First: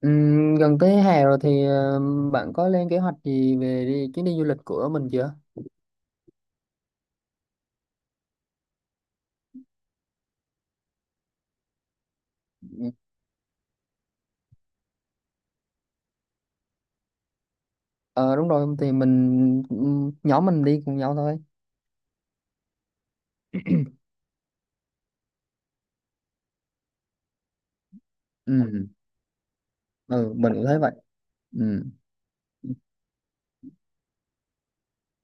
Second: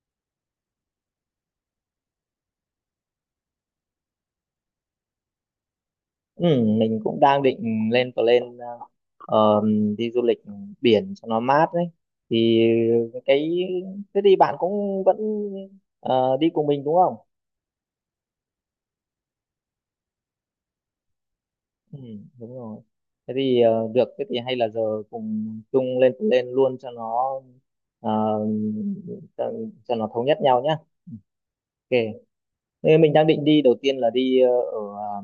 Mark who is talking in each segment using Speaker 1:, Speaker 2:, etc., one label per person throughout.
Speaker 1: Gần tới hè rồi thì bạn có lên kế hoạch gì về đi, chuyến đi du lịch của mình chưa?
Speaker 2: Ừ, mình cũng đang định lên plan ờ, đi du lịch biển cho nó mát đấy thì cái thế thì bạn cũng vẫn đi cùng mình đúng không?
Speaker 1: Ờ đúng rồi thì mình nhóm mình đi cùng nhau thôi.
Speaker 2: Ừ, đúng rồi. Thế thì được, thế thì hay là giờ cùng chung lên plan luôn cho nó ờ,
Speaker 1: Ừ,
Speaker 2: cho, cho nó thống
Speaker 1: ừ
Speaker 2: nhất
Speaker 1: mình
Speaker 2: nhau
Speaker 1: cũng
Speaker 2: nhá.
Speaker 1: thấy vậy. Ừ.
Speaker 2: Ok. Thế mình đang định đi, đầu tiên là đi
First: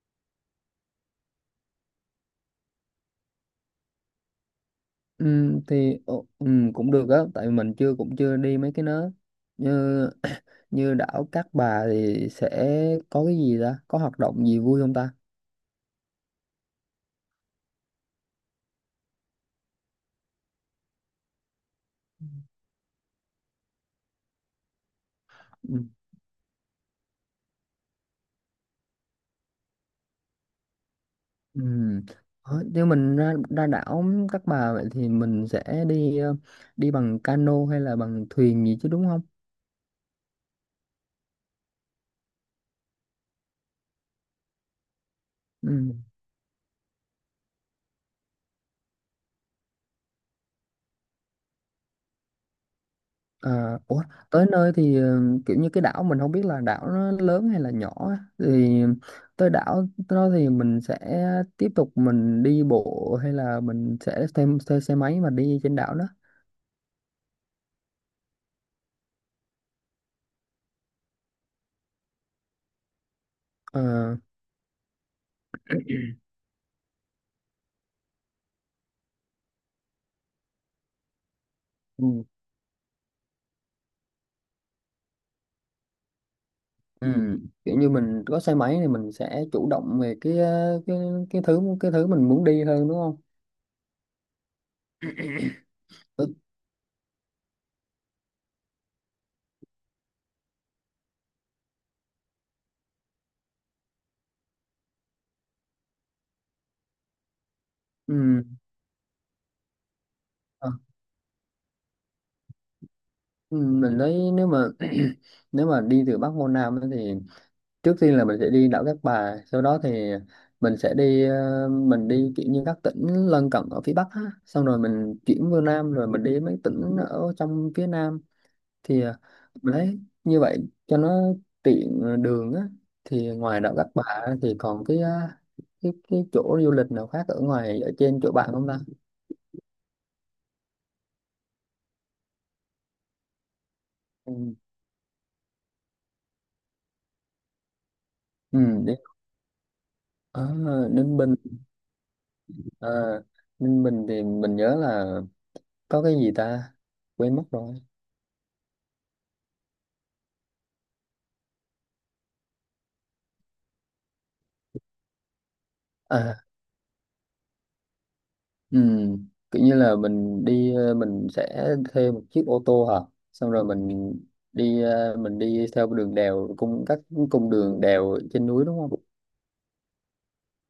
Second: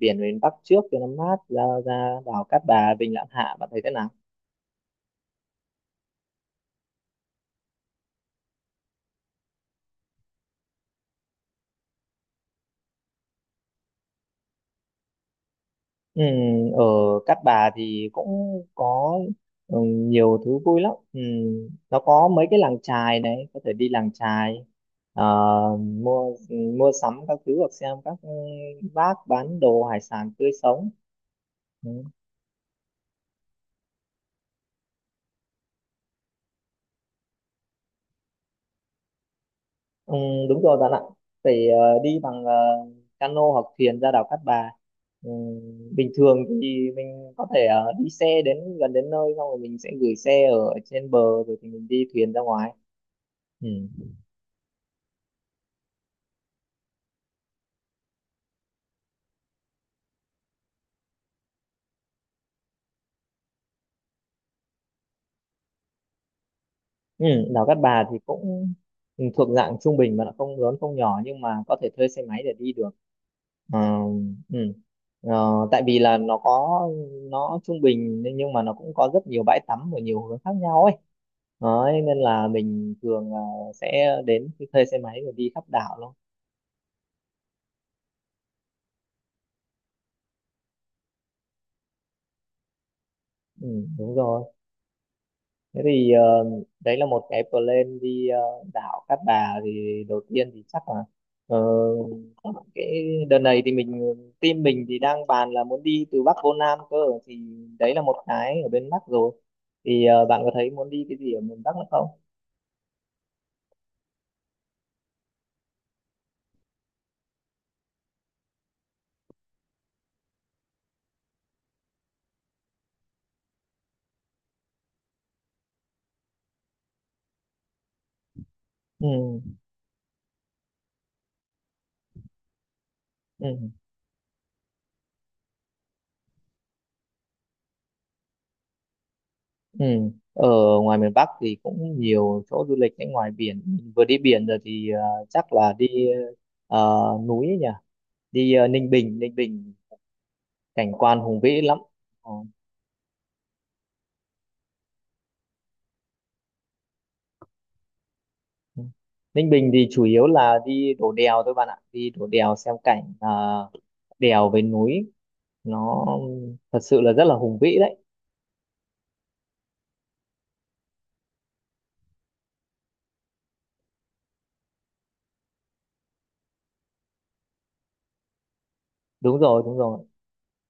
Speaker 2: biển miền Bắc trước cho nó mát, ra ra đảo Cát Bà, Vịnh Lãn Hạ, bạn thấy thế nào?
Speaker 1: Ừ, thì cũng được á tại mình chưa cũng chưa đi mấy cái nó như như đảo Cát Bà thì sẽ có cái gì ta, có hoạt động gì vui không ta?
Speaker 2: Ừ, ở Cát Bà thì cũng có nhiều thứ vui lắm. Ừ, nó có mấy cái làng chài này, có thể đi làng chài, ờ, mua mua sắm các thứ, hoặc xem các bác bán đồ hải sản tươi sống.
Speaker 1: Ừ.
Speaker 2: Ừ,
Speaker 1: Ờ, nếu mình ra, ra đảo Cát Bà vậy thì mình sẽ đi đi bằng cano hay là bằng thuyền gì chứ đúng không?
Speaker 2: ừ, đúng rồi bạn ạ. Phải đi bằng cano hoặc thuyền ra đảo Cát Bà. Ừ,
Speaker 1: Ừ.
Speaker 2: bình thường thì mình có thể đi xe đến gần đến nơi, xong rồi mình sẽ gửi xe ở trên bờ, rồi thì mình đi thuyền ra ngoài. Ừ.
Speaker 1: Ờ, ủa, tới nơi thì kiểu như cái đảo mình không biết là đảo nó lớn hay là nhỏ á. Thì tới đảo đó thì mình sẽ tiếp tục mình đi bộ hay là mình sẽ thêm thuê xe máy mà đi trên đảo đó.
Speaker 2: Ừ, đèo Cát Bà thì cũng thuộc dạng trung bình, mà nó không lớn không nhỏ, nhưng mà có thể thuê xe máy để đi được. Ờ,
Speaker 1: Ờ,
Speaker 2: ừ. Ờ, tại vì là nó trung bình, nhưng mà nó cũng có rất nhiều bãi tắm ở nhiều hướng khác nhau ấy. Đấy, nên
Speaker 1: ừ.
Speaker 2: là mình thường là sẽ đến thuê xe máy rồi đi khắp đảo luôn.
Speaker 1: Ừ. Kiểu như mình có xe máy thì mình sẽ chủ động về cái cái thứ mình muốn đi hơn đúng không?
Speaker 2: Ừ, đúng rồi. Thế thì đấy là một cái plan đi đảo Cát Bà. Thì đầu tiên thì chắc là ờ, cái đợt này thì team mình thì đang bàn là muốn đi từ Bắc vô Nam cơ, thì đấy là một
Speaker 1: Ừ.
Speaker 2: cái ở bên Bắc rồi. Thì bạn có thấy
Speaker 1: ờ,
Speaker 2: muốn đi cái gì ở miền Bắc nữa không?
Speaker 1: ừ, Mình thấy nếu mà nếu mà đi từ Bắc vô Nam ấy thì trước tiên là mình sẽ đi đảo Cát Bà, sau đó thì mình sẽ đi mình đi kiểu như các tỉnh lân cận ở phía Bắc á. Xong rồi mình chuyển vô Nam rồi mình đi mấy tỉnh ở trong phía Nam thì
Speaker 2: Ừ,
Speaker 1: mình thấy như vậy cho nó tiện đường á. Thì
Speaker 2: ừ,
Speaker 1: ngoài đảo Cát Bà á, thì còn cái cái chỗ du lịch nào khác ở ngoài ở trên chỗ bạn không ta?
Speaker 2: ừ. Ở ngoài miền Bắc thì cũng nhiều chỗ du lịch đấy. Ngoài biển mình vừa đi
Speaker 1: Ừ,
Speaker 2: biển rồi thì chắc là đi núi ấy nhỉ, đi
Speaker 1: ừ,
Speaker 2: Ninh
Speaker 1: đi
Speaker 2: Bình. Ninh Bình
Speaker 1: ở
Speaker 2: cảnh
Speaker 1: Ninh
Speaker 2: quan
Speaker 1: Bình.
Speaker 2: hùng vĩ lắm. Ờ.
Speaker 1: À, Ninh Bình thì mình nhớ là có cái gì ta, quên mất rồi.
Speaker 2: Ừ. Ninh Bình thì chủ yếu là đi đổ đèo thôi bạn ạ, đi đổ đèo xem cảnh à, đèo với núi nó
Speaker 1: À
Speaker 2: thật sự là rất là hùng vĩ đấy.
Speaker 1: kiểu như là mình đi mình sẽ thuê một chiếc ô tô hả, xong rồi mình đi mình đi theo đường đèo, các cung đường đèo trên núi đúng không?
Speaker 2: Đúng rồi, đúng rồi.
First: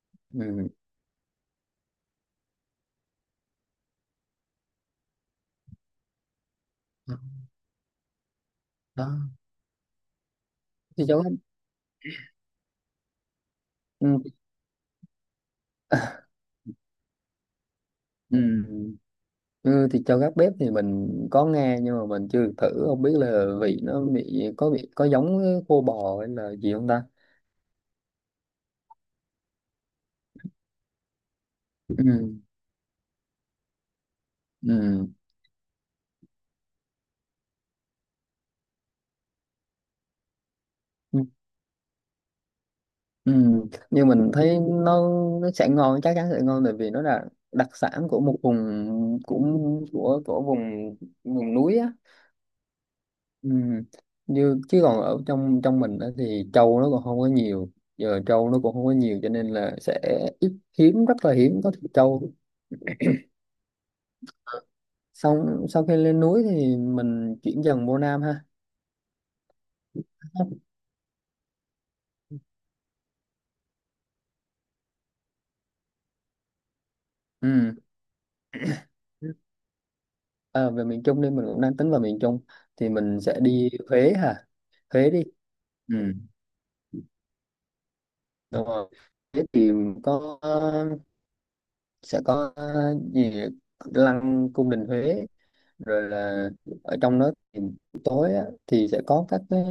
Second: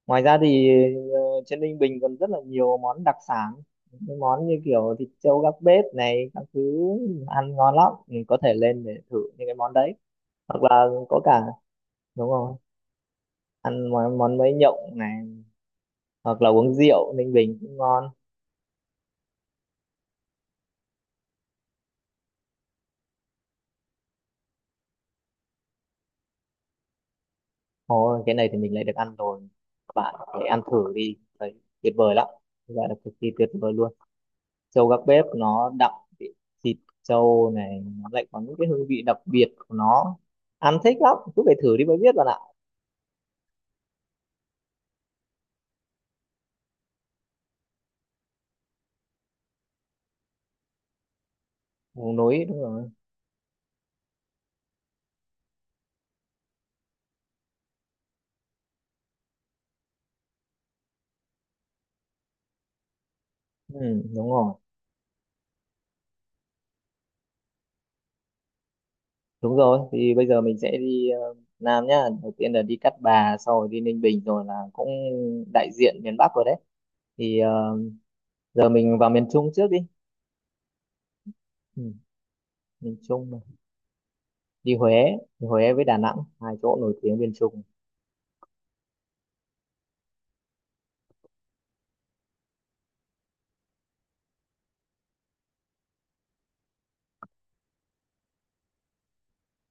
Speaker 2: Ngoài ra
Speaker 1: Ừ,
Speaker 2: thì ờ, trên Ninh Bình còn rất là nhiều món đặc sản, những món như kiểu thịt trâu gác bếp này các thứ, ăn ngon lắm, mình có thể lên để
Speaker 1: đó
Speaker 2: thử những cái món đấy. Hoặc là
Speaker 1: thì
Speaker 2: có
Speaker 1: cháu
Speaker 2: cả, đúng rồi, ăn món,
Speaker 1: ừm,
Speaker 2: món mấy nhộng này, hoặc là uống rượu Ninh Bình cũng ngon.
Speaker 1: ừm, ừ, thì cho gác bếp thì mình có nghe nhưng mà mình chưa được thử, không biết là vị nó có có giống với khô bò hay là gì không ta.
Speaker 2: Ồ, cái này thì mình lại được ăn rồi. Các bạn hãy ăn thử đi. Đấy, tuyệt
Speaker 1: Ừ,
Speaker 2: vời lắm. Gọi là cực kỳ tuyệt vời luôn. Trâu gác
Speaker 1: ừ.
Speaker 2: bếp nó đậm vị thịt trâu này. Nó lại có những cái hương vị đặc biệt của nó. Ăn thích lắm. Cứ phải thử đi mới biết bạn ạ.
Speaker 1: Ừ, nhưng mình thấy nó sẽ ngon, chắc chắn sẽ ngon tại vì nó là đặc sản của một vùng, cũng của vùng vùng núi á.
Speaker 2: Vùng núi, đúng rồi.
Speaker 1: Ừ. Như chứ còn ở trong trong mình á thì trâu nó còn không có nhiều, giờ trâu nó cũng không có nhiều cho nên là sẽ ít, hiếm, rất là hiếm có thịt trâu.
Speaker 2: Ừ, đúng rồi.
Speaker 1: Xong sau khi lên núi thì mình chuyển dần vô Nam ha.
Speaker 2: Đúng rồi. Thì bây giờ mình sẽ đi Nam nhá. Đầu tiên là đi Cát Bà, sau rồi đi Ninh Bình, rồi là cũng đại diện miền Bắc rồi đấy. Thì
Speaker 1: Ừ.
Speaker 2: giờ mình vào miền Trung trước đi.
Speaker 1: À, về miền Trung đi, mình cũng đang tính
Speaker 2: Ừ,
Speaker 1: vào miền Trung thì
Speaker 2: miền
Speaker 1: mình sẽ
Speaker 2: Trung,
Speaker 1: đi Huế hả,
Speaker 2: đi Huế
Speaker 1: Huế đi.
Speaker 2: đi Huế với
Speaker 1: Ừ.
Speaker 2: Đà Nẵng, hai chỗ nổi tiếng bên Trung.
Speaker 1: Đúng rồi. Thế thì có sẽ có gì, lăng cung đình Huế rồi là ở trong đó thì tối á, thì sẽ có các cái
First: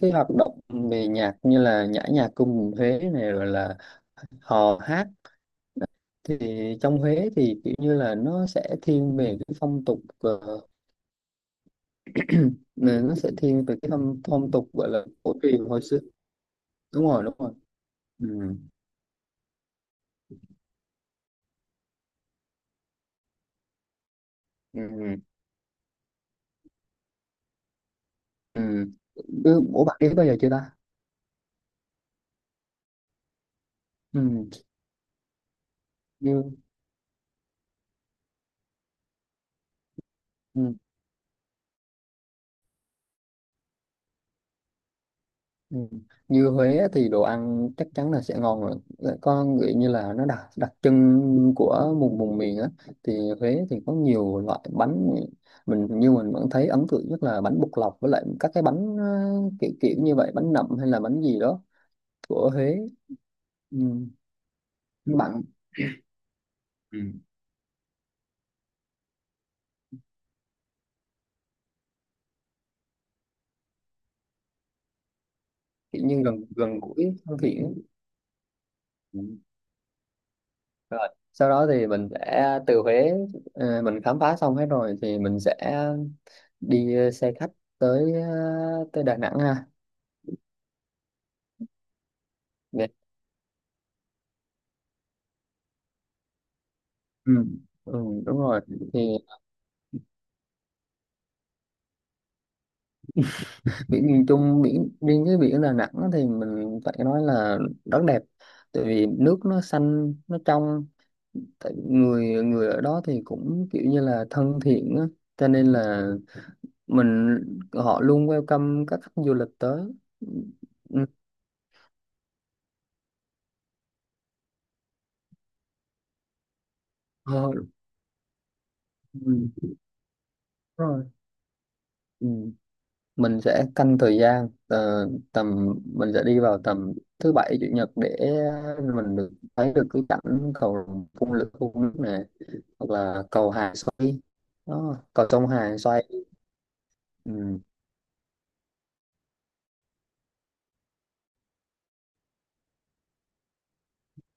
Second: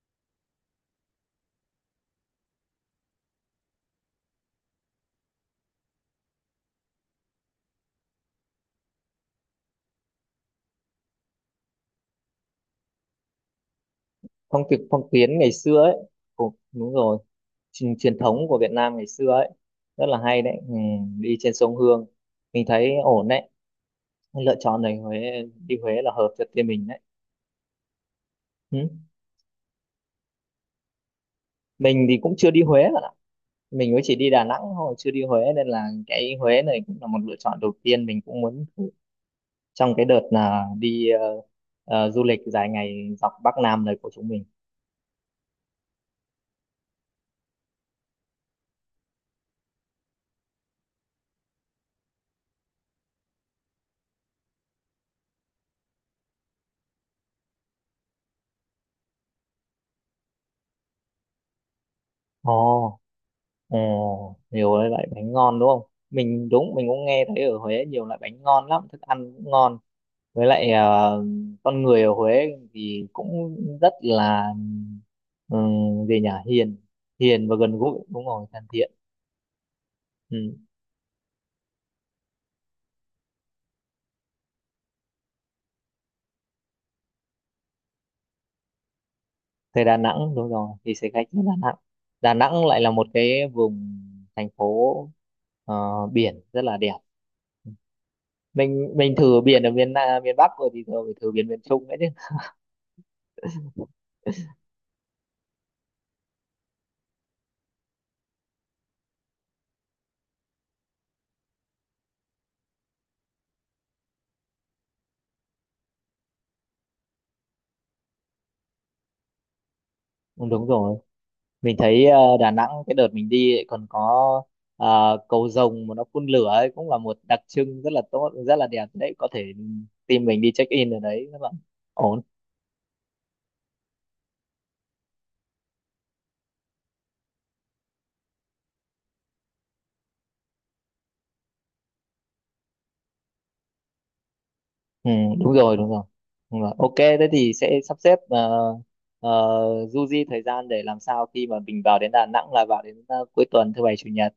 Speaker 1: cái hoạt động về nhạc như là nhã nhạc cung đình Huế này rồi là hò hát. Thì trong Huế thì kiểu như là nó sẽ thiên về cái phong tục nè, nó sẽ thiên về cái phong
Speaker 2: Phong
Speaker 1: tục
Speaker 2: tục
Speaker 1: gọi là
Speaker 2: phong
Speaker 1: cổ
Speaker 2: kiến ngày
Speaker 1: truyền
Speaker 2: xưa
Speaker 1: hồi
Speaker 2: ấy,
Speaker 1: xưa.
Speaker 2: cũng đúng
Speaker 1: Đúng
Speaker 2: rồi,
Speaker 1: rồi đúng rồi.
Speaker 2: truyền
Speaker 1: Ừ.
Speaker 2: thống của Việt Nam ngày xưa ấy, rất là hay đấy. Ừ, Đi trên sông Hương, mình thấy ổn đấy, lựa chọn này Huế.
Speaker 1: Ừ.
Speaker 2: Đi Huế là hợp cho team mình đấy.
Speaker 1: Ừ.
Speaker 2: Ừ.
Speaker 1: Ừ. Ủa bạn đi bao giờ chưa ta?
Speaker 2: Mình thì cũng chưa đi Huế bạn ạ, mình mới chỉ đi Đà Nẵng thôi, chưa đi Huế, nên là cái
Speaker 1: Ừ.
Speaker 2: Huế này cũng là một lựa chọn đầu tiên mình cũng muốn thử trong cái đợt
Speaker 1: Ừ,
Speaker 2: là đi du lịch dài ngày dọc Bắc Nam này của chúng mình.
Speaker 1: ừ. Như Huế á thì đồ ăn chắc chắn là sẽ ngon rồi. Có nghĩ như là nó đặc đặc trưng của vùng vùng miền á thì Huế thì có nhiều loại bánh. Mình như mình vẫn thấy ấn tượng nhất là bánh bột lọc với lại các cái bánh kiểu kiểu như vậy, bánh nậm hay là bánh gì đó của Huế.
Speaker 2: Ồ, Ờ,
Speaker 1: Ừ.
Speaker 2: nhiều cái loại bánh
Speaker 1: Bạn.
Speaker 2: ngon đúng không? Mình
Speaker 1: Ừ.
Speaker 2: cũng nghe thấy ở Huế nhiều loại bánh ngon lắm, thức ăn cũng ngon. Với lại con người ở Huế thì cũng rất là,
Speaker 1: Kiểu
Speaker 2: gì
Speaker 1: như
Speaker 2: nhỉ?
Speaker 1: gần
Speaker 2: Hiền,
Speaker 1: gần gũi thân
Speaker 2: hiền và
Speaker 1: thiện.
Speaker 2: gần gũi, đúng rồi, thân thiện. Ừ.
Speaker 1: Rồi sau đó thì mình sẽ từ Huế mình khám phá xong hết rồi thì mình sẽ đi xe khách tới tới Đà Nẵng ha.
Speaker 2: Thế Đà Nẵng đúng rồi, thì sẽ khách đến Đà Nẵng. Đà Nẵng lại
Speaker 1: Về-
Speaker 2: là một cái vùng thành phố ờ, biển rất là đẹp.
Speaker 1: Ừ. Ừ, đúng rồi
Speaker 2: Mình
Speaker 1: thì
Speaker 2: mình thử biển ở miền Bắc rồi thì giờ phải thử biển miền Trung nữa chứ.
Speaker 1: biển miền Trung, biển riêng cái biển Đà Nẵng thì mình phải nói là rất đẹp tại vì nước nó xanh nó trong, tại người người ở đó thì cũng kiểu như là thân thiện á cho nên là mình, họ luôn welcome các khách du lịch tới.
Speaker 2: Ừ, đúng rồi.
Speaker 1: Ừ,
Speaker 2: Mình thấy Đà Nẵng cái đợt mình đi ấy còn có cầu rồng mà nó phun lửa ấy, cũng là một đặc
Speaker 1: ờ,
Speaker 2: trưng rất là tốt, rất là đẹp đấy, có thể
Speaker 1: ừ. Đúng
Speaker 2: team mình đi check in ở
Speaker 1: rồi.
Speaker 2: đấy rất là ổn.
Speaker 1: Ừ, mình sẽ canh thời gian tầm mình sẽ đi vào tầm thứ Bảy Chủ Nhật để mình được thấy được cái cảnh cầu phun lửa phun nước này hoặc là cầu hàng xoay, đó,
Speaker 2: ừ,
Speaker 1: cầu sông
Speaker 2: Đúng rồi,
Speaker 1: hàng
Speaker 2: đúng rồi,
Speaker 1: xoay.
Speaker 2: đúng rồi. Ok, thế thì
Speaker 1: Ừ.
Speaker 2: sẽ sắp xếp du di thời gian để làm sao khi mà mình vào đến Đà Nẵng là vào đến cuối tuần, thứ bảy chủ nhật.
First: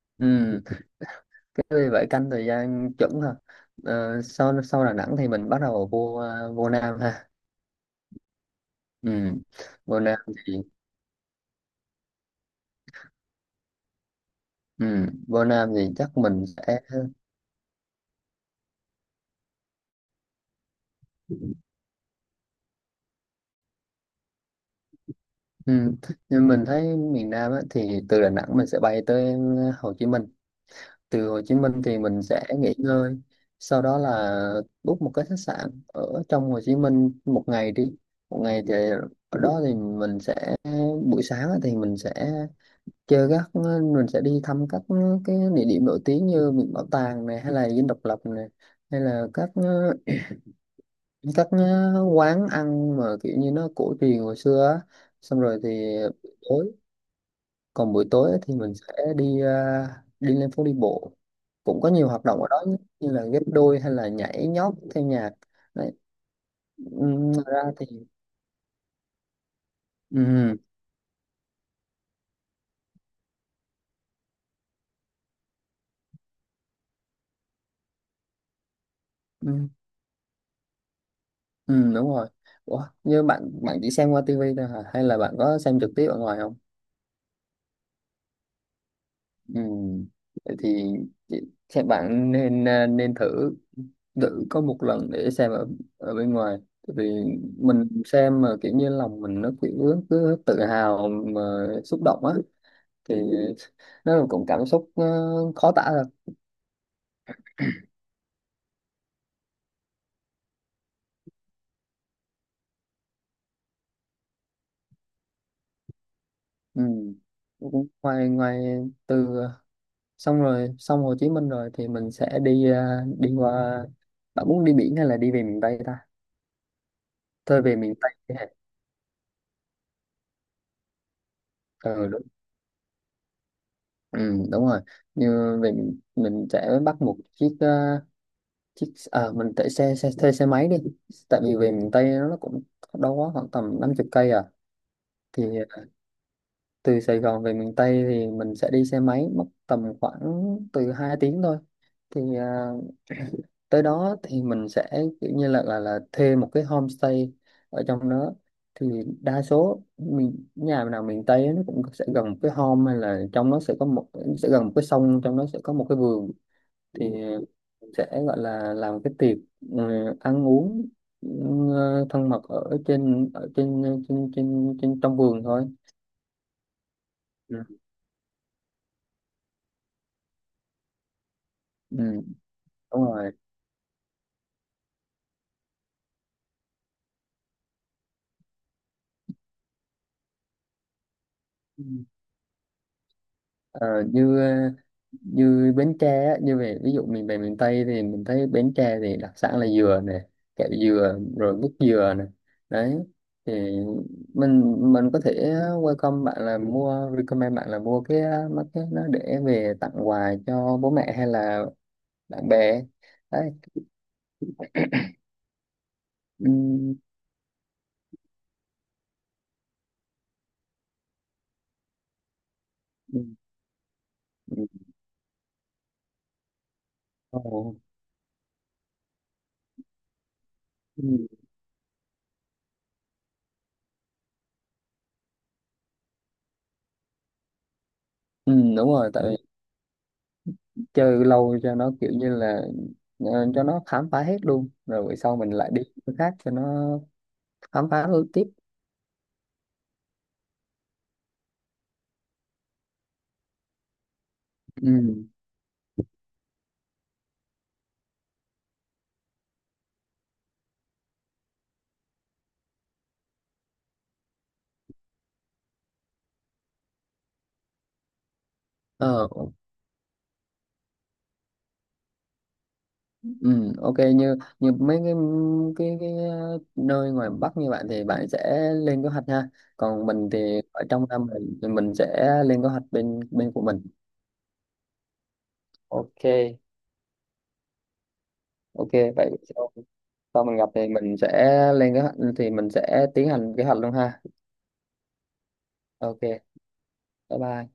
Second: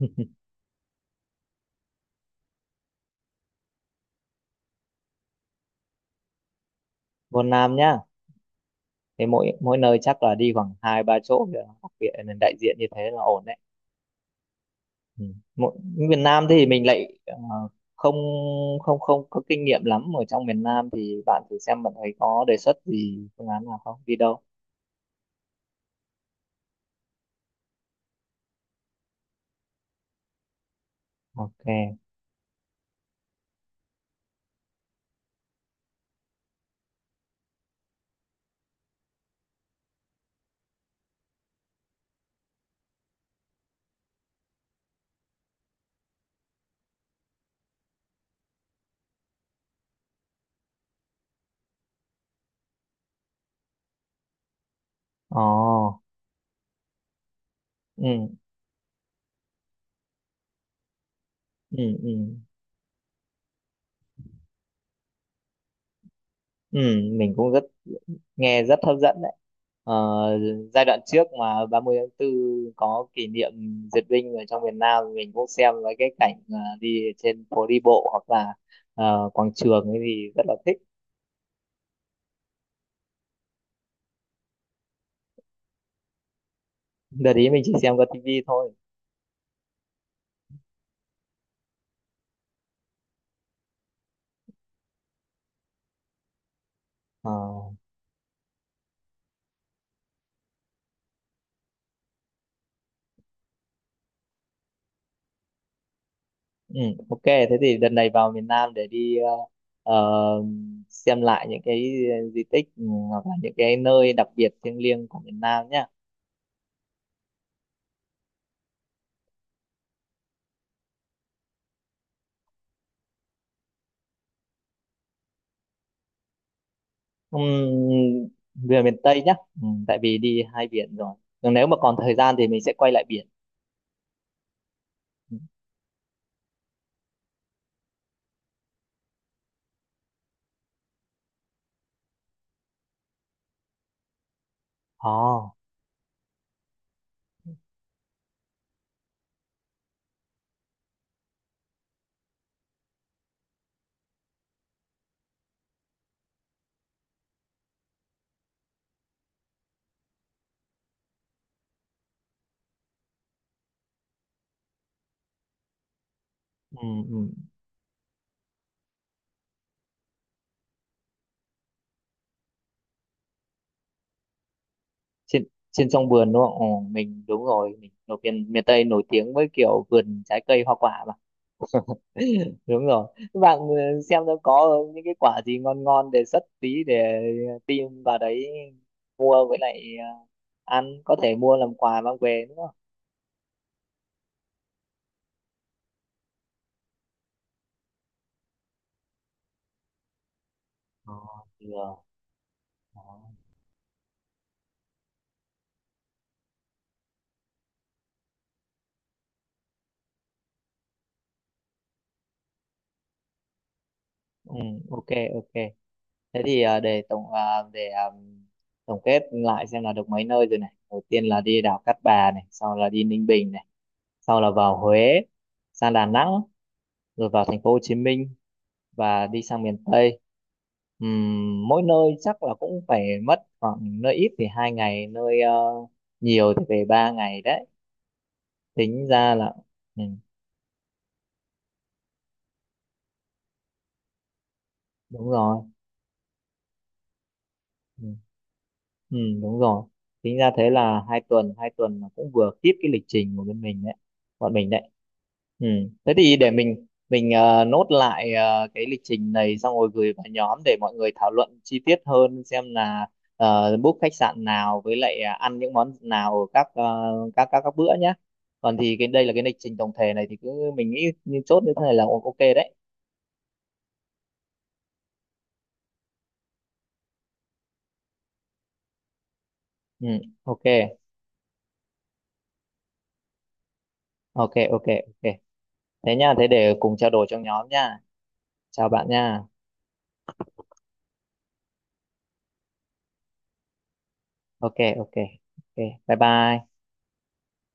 Speaker 1: Ừ. Cái vì vậy canh thời gian chuẩn ha. Ờ, sau sau Đà Nẵng thì mình bắt đầu vô vô Nam ha.
Speaker 2: Vân Nam nhá.
Speaker 1: Ừ.
Speaker 2: Thế mỗi mỗi nơi
Speaker 1: Vô Nam
Speaker 2: chắc là đi
Speaker 1: thì
Speaker 2: khoảng hai ba chỗ để đặc biệt là đại diện, như thế là ổn đấy.
Speaker 1: ừ.
Speaker 2: Ừ.
Speaker 1: Vô Nam
Speaker 2: Mỗi
Speaker 1: thì
Speaker 2: Việt
Speaker 1: chắc mình
Speaker 2: Nam thì
Speaker 1: sẽ
Speaker 2: mình lại không không không có kinh nghiệm lắm ở trong miền Nam, thì bạn thử xem, bạn thấy có đề xuất gì, phương án nào không, đi đâu.
Speaker 1: ừ. Nhưng mình thấy miền Nam á, thì từ Đà Nẵng mình sẽ bay tới Hồ Chí Minh, từ Hồ Chí Minh thì
Speaker 2: Ok.
Speaker 1: mình sẽ nghỉ ngơi, sau đó là book một cái khách sạn ở trong Hồ Chí Minh một ngày đi. Một ngày thì ở đó thì mình sẽ buổi sáng á thì mình sẽ chơi các, mình sẽ đi thăm các cái địa điểm nổi tiếng như Viện Bảo tàng này hay là Dinh Độc Lập này hay là các quán ăn mà kiểu như nó cổ truyền hồi xưa á. Xong rồi thì
Speaker 2: Ồ.
Speaker 1: tối, còn buổi
Speaker 2: Ừ,
Speaker 1: tối ấy thì mình sẽ đi à, đi lên phố đi bộ, cũng
Speaker 2: ừ,
Speaker 1: có nhiều
Speaker 2: ừ,
Speaker 1: hoạt động ở đó như là ghép đôi hay là nhảy nhót theo nhạc. Đấy.
Speaker 2: ừ, mình
Speaker 1: Ngoài
Speaker 2: cũng
Speaker 1: ra thì
Speaker 2: nghe rất hấp dẫn đấy. Ờ,
Speaker 1: ừm,
Speaker 2: giai đoạn trước mà ba mươi tháng 4 có kỷ niệm duyệt binh ở trong miền Nam, mình cũng xem mấy cái cảnh đi trên phố đi bộ hoặc là quảng
Speaker 1: ừm,
Speaker 2: trường ấy thì rất là thích.
Speaker 1: đúng rồi. Ủa, như bạn, bạn chỉ xem qua tivi thôi hả hay là bạn có xem trực tiếp ở ngoài không?
Speaker 2: Đợt ý mình chỉ xem qua tivi thôi.
Speaker 1: Ừm, vậy thì chị- xem bạn nên à, nên thử, thử có một lần để xem ở ở bên ngoài. Tại vì
Speaker 2: Ờ
Speaker 1: mình xem mà kiểu như lòng mình nó kiểu cứ tự hào mà xúc động á, thì nó là cũng cảm xúc khó tả được.
Speaker 2: Ừ, ok, thế thì đợt này vào miền Nam để đi ờ, xem lại những cái di tích, hoặc là những cái nơi đặc biệt thiêng liêng của miền Nam nhá.
Speaker 1: Ừ. Cũng ngoài ngoài từ xong rồi, xong Hồ Chí Minh rồi thì mình sẽ đi đi qua, bạn muốn đi biển hay là đi về miền Tây ta? Thôi về miền Tây
Speaker 2: Ừm,
Speaker 1: đi hả?
Speaker 2: Về miền Tây nhá, tại vì đi hai biển rồi. Còn nếu mà còn
Speaker 1: Ừ
Speaker 2: thời
Speaker 1: đúng,
Speaker 2: gian thì mình sẽ quay lại biển.
Speaker 1: ừ, đúng rồi.
Speaker 2: Ừ.
Speaker 1: Như về mình sẽ bắt một chiếc chiếc à, mình thuê xe máy đi tại vì về miền Tây nó cũng đâu quá khoảng tầm 50 cây à. Thì
Speaker 2: Oh.
Speaker 1: à, từ Sài Gòn về miền Tây thì mình sẽ đi xe máy mất tầm khoảng từ 2 tiếng thôi thì à, tới đó thì mình sẽ kiểu như là là thuê một cái homestay ở trong đó thì đa số mình, nhà nào miền Tây á, nó cũng sẽ gần một cái home hay là trong nó sẽ có một, sẽ gần một cái sông, trong nó sẽ có một cái vườn thì sẽ gọi là làm cái tiệc ừ, ăn uống ừ, thân mật ở trên trên trong vườn
Speaker 2: Trên
Speaker 1: thôi.
Speaker 2: trên sông vườn đúng không? Ồ, đúng
Speaker 1: Ừ.
Speaker 2: rồi, mình ở miền miền Tây nổi tiếng với kiểu vườn trái cây hoa quả mà.
Speaker 1: Ừ,
Speaker 2: Đúng
Speaker 1: đúng
Speaker 2: rồi,
Speaker 1: rồi.
Speaker 2: các bạn xem nó có những cái quả gì ngon ngon, đề xuất tí để tìm vào đấy mua, với lại ăn, có thể mua làm quà mang về nữa.
Speaker 1: Ờ, như như Bến Tre á, như về ví dụ mình về miền Tây thì mình thấy Bến Tre thì đặc sản là dừa nè, kẹo
Speaker 2: Ờ,
Speaker 1: dừa rồi mứt
Speaker 2: được.
Speaker 1: dừa nè, đấy
Speaker 2: Ờ.
Speaker 1: thì mình có thể welcome bạn là mua, recommend bạn là mua cái mấy cái nó để về tặng quà cho bố mẹ hay là bạn bè, đấy.
Speaker 2: Ừ, ok, ok, thế
Speaker 1: Ừ,
Speaker 2: thì để tổng ờ, để ờ, tổng kết lại xem là được mấy nơi rồi này. Đầu tiên là đi đảo Cát Bà này, sau là đi
Speaker 1: ừ,
Speaker 2: Ninh Bình này, sau là
Speaker 1: ừ,
Speaker 2: vào Huế, sang Đà Nẵng, rồi vào thành phố
Speaker 1: ồ,
Speaker 2: Hồ Chí Minh và đi sang miền Tây.
Speaker 1: ừ,
Speaker 2: Mỗi nơi chắc là cũng phải mất khoảng, nơi ít thì hai ngày, nơi nhiều thì về ba ngày đấy,
Speaker 1: ừ, đúng
Speaker 2: tính
Speaker 1: rồi tại
Speaker 2: ra
Speaker 1: vì
Speaker 2: là, ừ,
Speaker 1: chơi lâu cho nó kiểu như là cho nó khám phá hết luôn rồi buổi
Speaker 2: đúng
Speaker 1: sau mình
Speaker 2: rồi.
Speaker 1: lại đi chỗ khác cho nó khám phá
Speaker 2: Ừ.
Speaker 1: thôi tiếp.
Speaker 2: Ừ, đúng rồi. Tính ra thế là hai tuần là cũng vừa kịp cái lịch trình của bên mình đấy, bọn mình đấy.
Speaker 1: Ừ.
Speaker 2: Ừ. Thế thì để mình nốt lại cái lịch trình này, xong rồi gửi vào nhóm để mọi người thảo luận chi tiết hơn, xem là book khách sạn nào, với lại à, ăn những món nào ở các ờ, các bữa nhé. Còn thì cái đây
Speaker 1: Ờ.
Speaker 2: là cái lịch trình tổng thể này thì cứ, mình nghĩ như chốt như thế này là ok đấy.
Speaker 1: Ừ, ok như như mấy cái nơi ngoài Bắc như bạn thì bạn sẽ lên kế hoạch ha,
Speaker 2: Ừ,
Speaker 1: còn mình
Speaker 2: ok,
Speaker 1: thì ở trong năm mình thì mình sẽ lên kế hoạch bên bên của mình.
Speaker 2: ok, ok, ok. Thế
Speaker 1: Ok
Speaker 2: nha, thế để cùng trao đổi trong nhóm nha. Chào
Speaker 1: ok.
Speaker 2: bạn
Speaker 1: Vậy
Speaker 2: nha.
Speaker 1: sau, sau mình gặp thì mình sẽ lên kế hoạch thì mình sẽ tiến hành kế hoạch luôn ha.
Speaker 2: Ok, ok, ok. Bye,
Speaker 1: Ok bye
Speaker 2: bye.
Speaker 1: bye.